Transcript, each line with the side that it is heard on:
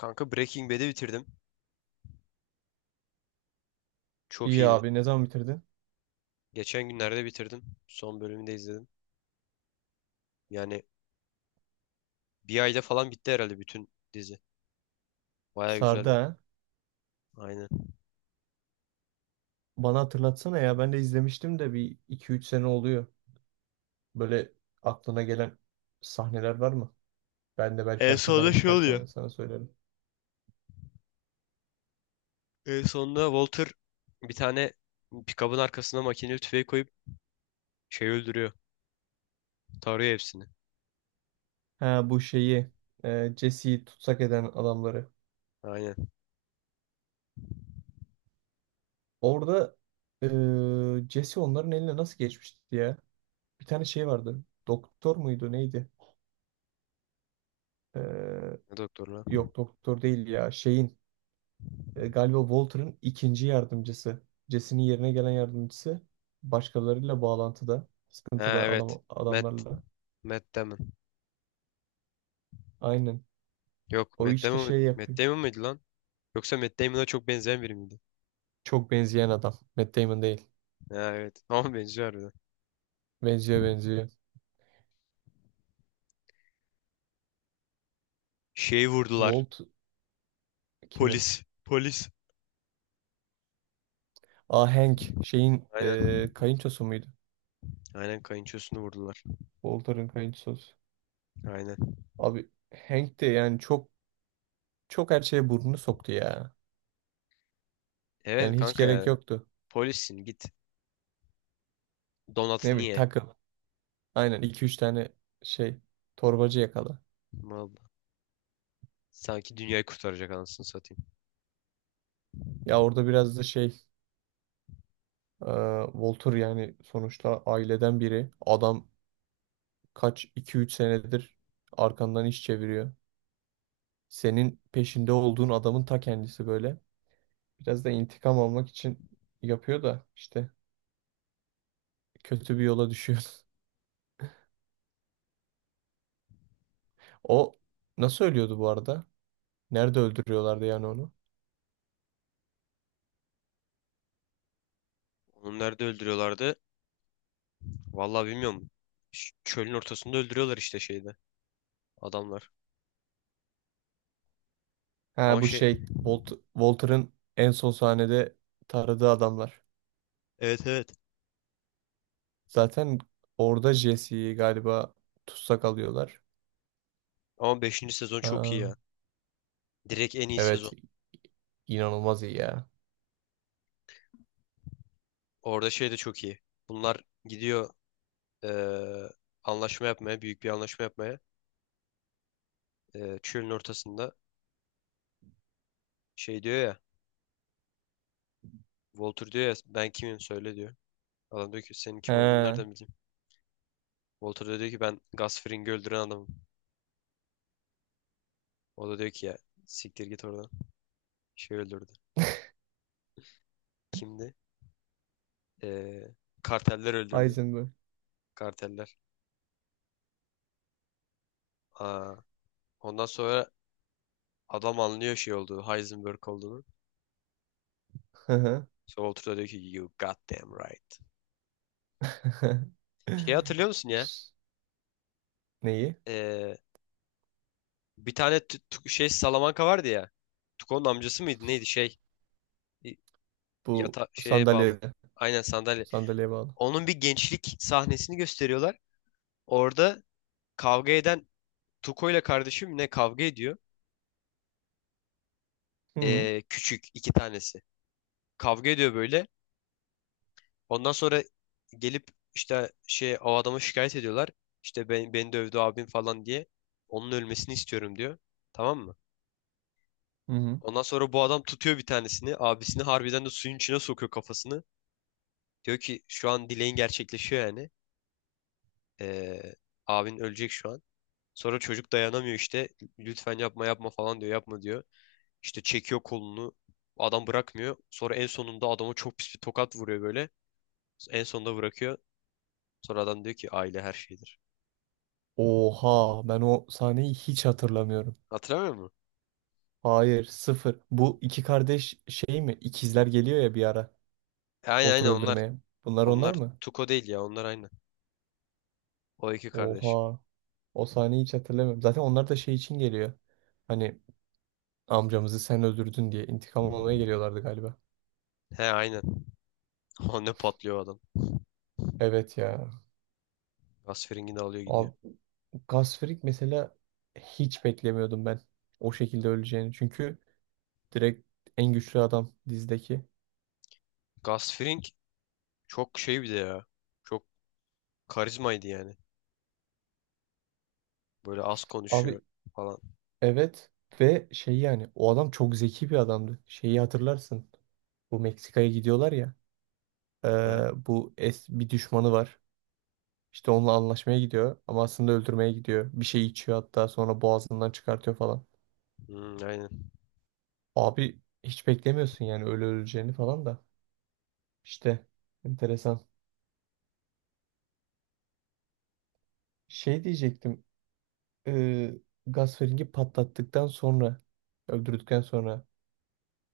left: Kanka Breaking Bad'i bitirdim. Çok
right: İyi
left: iyiydi.
right: abi ne zaman bitirdin?
left: Geçen günlerde bitirdim. Son bölümünü de izledim. Yani bir ayda falan bitti herhalde bütün dizi. Baya
right: Sardı
left: güzeldi.
right: ha.
left: Aynen.
right: Bana hatırlatsana ya ben de izlemiştim de bir iki üç sene oluyor. Böyle aklına gelen sahneler var mı? Ben de belki
left: En sonunda
right: hatırlarım
left: şey
right: birkaç
left: oluyor.
right: tane sana söylerim.
left: En sonunda Walter bir tane pikabın arkasına makineli tüfeği koyup şey öldürüyor. Tarıyor hepsini.
right: Ha bu şeyi Jesse'yi tutsak eden adamları.
left: Aynen.
right: Orada Jesse onların eline nasıl geçmişti ya? Bir tane şey vardı. Doktor muydu neydi? Ee,
left: Ne doktor lan?
right: Yok doktor değil ya. Şeyin galiba Walter'ın ikinci yardımcısı. Jesse'nin yerine gelen yardımcısı. Başkalarıyla bağlantıda.
left: Ha,
right: Sıkıntılı
left: evet. Matt.
right: adamlarla.
left: Matt Damon.
right: Aynen.
left: Yok
right: O
left: Matt
right: işte
left: Damon,
right: şey
left: Matt
right: yapıyor.
left: Damon mıydı lan? Yoksa Matt Damon'a çok benzeyen biri miydi?
right: Çok benzeyen adam. Matt Damon değil.
left: Ha, evet. Ama benziyor harbiden.
right: Benziyor benziyor.
left: Şeyi vurdular.
right: Walt kimi?
left: Polis. Polis.
right: Aa Hank. Şeyin
left: Aynen.
right: kayınçosu muydu?
left: Aynen kayınçosunu vurdular.
right: Walter'ın kayınçosu.
left: Aynen.
right: Abi Hank de yani çok her şeye burnunu soktu ya.
left: Evet
right: Yani hiç
left: kanka
right: gerek
left: ya.
right: yoktu.
left: Polissin git.
right: Ne
left: Donatı
right: bileyim
left: niye?
right: takıl. Aynen iki üç tane şey torbacı yakala.
left: Vallahi. Sanki dünyayı kurtaracak anasını satayım.
right: Ya orada biraz da şey e, Walter yani sonuçta aileden biri. Adam kaç iki üç senedir arkandan iş çeviriyor. Senin peşinde olduğun adamın ta kendisi böyle. Biraz da intikam almak için yapıyor da işte kötü bir yola düşüyor. O nasıl ölüyordu bu arada? Nerede öldürüyorlardı yani onu?
left: Onu nerede öldürüyorlardı? Vallahi bilmiyorum. Çölün ortasında öldürüyorlar işte şeyde adamlar.
right: Ha
left: Ama
right: bu
left: şey
right: şey Walter'ın en son sahnede taradığı adamlar.
left: evet, evet.
right: Zaten orada Jesse'yi galiba tutsak alıyorlar.
left: Ama beşinci sezon çok iyi
right: Aa,
left: ya. Direkt en iyi
right: evet
left: sezon.
right: inanılmaz iyi ya.
left: Orada şey de çok iyi. Bunlar gidiyor eee, anlaşma yapmaya, büyük bir anlaşma yapmaya. Çölün ortasında şey diyor ya. Walter diyor ya ben kimim söyle diyor. Adam diyor ki senin kim olduğunu
right: Ha,
left: nereden bileyim? Walter da diyor ki ben Gus Fring'i öldüren adamım. O da diyor ki ya siktir git oradan. Şey öldürdü. Kimdi? Ee, Karteller öldürdü.
right: Heisenberg.
left: Karteller. Aa, ondan sonra adam anlıyor şey olduğu Heisenberg olduğunu.
right: Hı hı.
left: Sonra Walter da diyor ki you goddamn right. Şey hatırlıyor musun ya?
right: Neyi?
left: Ee, bir tane şey Salamanca vardı ya. Tuko'nun amcası mıydı neydi şey?
right: Bu
left: Yata şeye bağlı.
right: sandalyede.
left: Aynen sandalye.
right: Sandalyeye bağlı.
left: Onun bir gençlik sahnesini gösteriyorlar. Orada kavga eden Tuko ile kardeşim ne kavga ediyor?
right: Hı hı.
left: Küçük iki tanesi. Kavga ediyor böyle. Ondan sonra gelip işte şey o adama şikayet ediyorlar. İşte ben, beni dövdü abim falan diye. Onun ölmesini istiyorum diyor. Tamam mı?
right: Hı hı.
left: Ondan sonra bu adam tutuyor bir tanesini. Abisini harbiden de suyun içine sokuyor kafasını. Diyor ki şu an dileğin gerçekleşiyor yani. Ee, abin ölecek şu an. Sonra çocuk dayanamıyor işte. Lütfen yapma yapma falan diyor. Yapma diyor. İşte çekiyor kolunu. Adam bırakmıyor. Sonra en sonunda adama çok pis bir tokat vuruyor böyle. En sonunda bırakıyor. Sonra adam diyor ki aile her şeydir.
right: Oha ben o sahneyi hiç hatırlamıyorum.
left: Hatırlamıyor musun?
right: Hayır sıfır. Bu iki kardeş şey mi? İkizler geliyor ya bir ara.
left: Aynen,
right: Walter
left: aynen onlar.
right: öldürmeye. Bunlar onlar
left: Onlar
right: mı?
left: Tuko değil ya onlar aynen. O iki kardeş.
right: Oha. O sahneyi hiç hatırlamıyorum. Zaten onlar da şey için geliyor. Hani amcamızı sen öldürdün diye intikam almaya geliyorlardı galiba.
left: He, aynen. O ne patlıyor adam.
right: Evet ya.
left: Gasfring'i de alıyor gidiyor.
right: Abi, Gasfring mesela hiç beklemiyordum ben. O şekilde öleceğini. Çünkü direkt en güçlü adam dizdeki.
left: Gasfring çok şey bir de ya. Çok karizmaydı yani. Böyle az konuşuyor
right: Abi
left: falan.
right: evet ve şey yani o adam çok zeki bir adamdı. Şeyi hatırlarsın. Bu Meksika'ya gidiyorlar ya.
left: Ha?
right: Bu es bir düşmanı var. İşte onunla anlaşmaya gidiyor ama aslında öldürmeye gidiyor. Bir şey içiyor hatta sonra boğazından çıkartıyor falan.
left: Hmm, aynen.
right: Abi hiç beklemiyorsun yani öyle öleceğini falan da. İşte enteresan. Şey diyecektim. Ee, Gaspering'i patlattıktan sonra öldürdükten sonra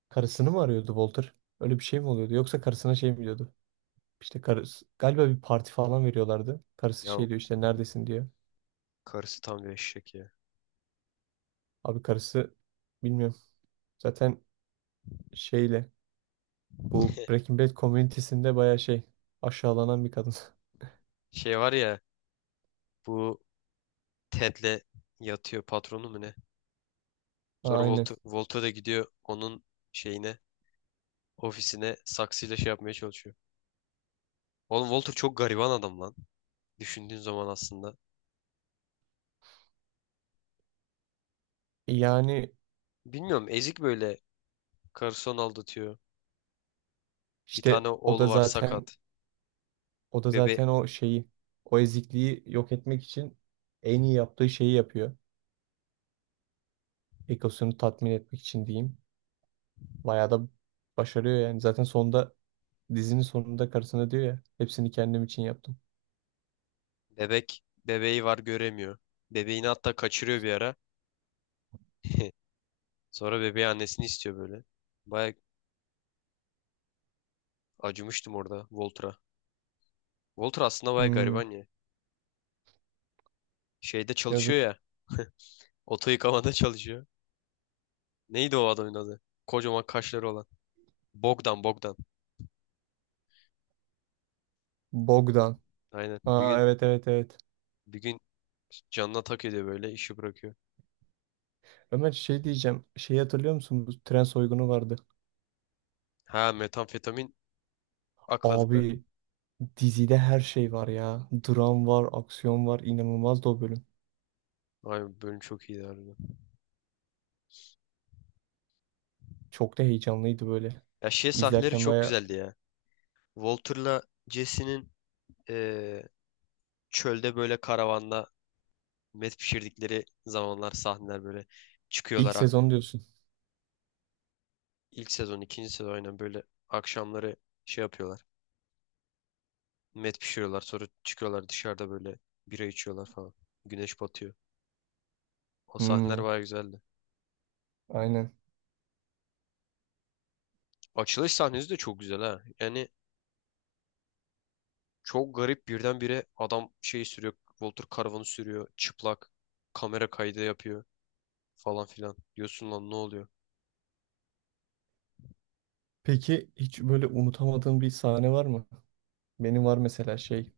right: karısını mı arıyordu Walter? Öyle bir şey mi oluyordu? Yoksa karısına şey mi. İşte karısı galiba bir parti falan veriyorlardı. Karısı
left: Ya o
right: şey diyor işte neredesin diyor.
left: karısı tam bir eşek ya.
right: Abi karısı bilmiyorum. Zaten şeyle bu Breaking Bad komünitesinde baya şey aşağılanan bir kadın.
left: Şey var ya bu Ted'le yatıyor patronu mu ne? Sonra
right: Aynen.
left: Volto, da gidiyor onun şeyine ofisine saksıyla şey yapmaya çalışıyor. Oğlum Walter çok gariban adam lan. Düşündüğün zaman aslında.
right: Yani
left: Bilmiyorum ezik böyle. Karısı onu aldatıyor. Bir
right: işte
left: tane
right: o da
left: oğlu var
right: zaten
left: sakat.
right: o da
left: Bebe,
right: zaten o şeyi o ezikliği yok etmek için en iyi yaptığı şeyi yapıyor. Egosunu tatmin etmek için diyeyim. Bayağı da başarıyor yani. Zaten sonunda dizinin sonunda karısına diyor ya hepsini kendim için yaptım.
left: bebeği var göremiyor. Bebeğini hatta kaçırıyor bir ara. Sonra bebeği annesini istiyor böyle. Baya acımıştım orada Walter'a. Walter aslında baya
right: Hmm,
left: gariban ya. Şeyde çalışıyor
right: yazık.
left: ya. Oto yıkamada çalışıyor. Neydi o adamın adı? Kocaman kaşları olan. Bogdan.
right: Bogdan.
left: Aynen.
right: Aa evet evet evet.
left: Bir gün canına tak ediyor böyle işi bırakıyor.
right: Ömer şey diyeceğim. Şeyi hatırlıyor musun? Bu tren soygunu vardı.
left: Ha, metamfetamin akladıkları.
right: Abi dizide her şey var ya. Dram var, aksiyon var. İnanılmazdı o bölüm.
left: Ay bölüm çok iyiydi harbiden.
right: Çok da heyecanlıydı böyle.
left: Ya şey sahneleri
right: İzlerken
left: çok
right: baya
left: güzeldi ya. Walter'la Jesse'nin eee, çölde böyle karavanda met pişirdikleri zamanlar sahneler böyle
right: ilk
left: çıkıyorlar.
right: sezon diyorsun.
left: İlk sezon, ikinci sezon aynen böyle akşamları şey yapıyorlar. Met pişiriyorlar sonra çıkıyorlar dışarıda böyle bira içiyorlar falan. Güneş batıyor. O
right: Hmm,
left: sahneler bayağı güzeldi.
right: aynen.
left: Açılış sahnesi de çok güzel ha. Yani çok garip birdenbire adam şey sürüyor. Walter Karavan'ı sürüyor. Çıplak. Kamera kaydı yapıyor falan filan. Diyorsun lan ne oluyor?
right: Peki hiç böyle unutamadığın bir sahne var mı? Benim var mesela şey.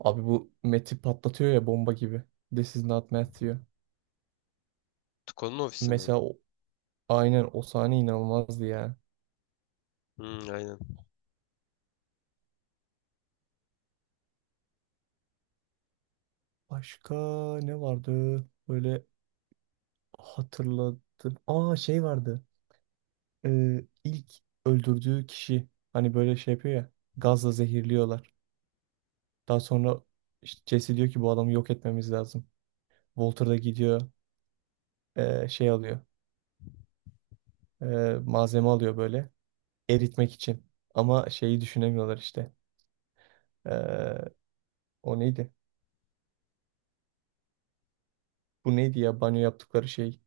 right: Abi bu Matt'i patlatıyor ya bomba gibi. This is not Matt diyor.
left: Tuko'nun ofisinde mi?
right: Mesela aynen o sahne inanılmazdı ya.
left: Hmm, aynen.
right: Başka ne vardı? Böyle hatırladım. Aa şey vardı. İlk öldürdüğü kişi hani böyle şey yapıyor ya. Gazla zehirliyorlar. Daha sonra işte Jesse diyor ki bu adamı yok etmemiz lazım. Walter da gidiyor şey alıyor. ee, malzeme alıyor böyle eritmek için. Ama şeyi düşünemiyorlar işte. Ee, o neydi? Bu neydi ya banyo yaptıkları şey?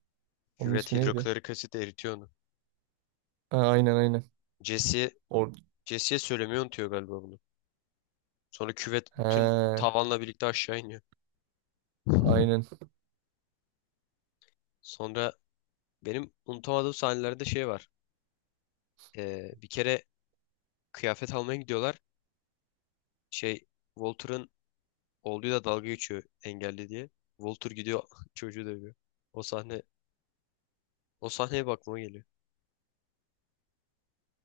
right: Onun
left: Küvet
right: ismi neydi?
left: hidroklorik asit eritiyor onu.
right: Ha, aynen aynen.
left: Jesse'ye
right: Or
left: Jesse'ye söylemeyi unutuyor galiba bunu. Sonra küvet bütün
right: ha,
left: tavanla birlikte aşağı iniyor.
right: aynen
left: Sonra benim unutamadığım sahnelerde şey var. Bir kere kıyafet almaya gidiyorlar. Şey Walter'ın olduğu da dalga geçiyor engelli diye. Walter gidiyor çocuğu dövüyor. O sahne o sahneye bakmama geliyor.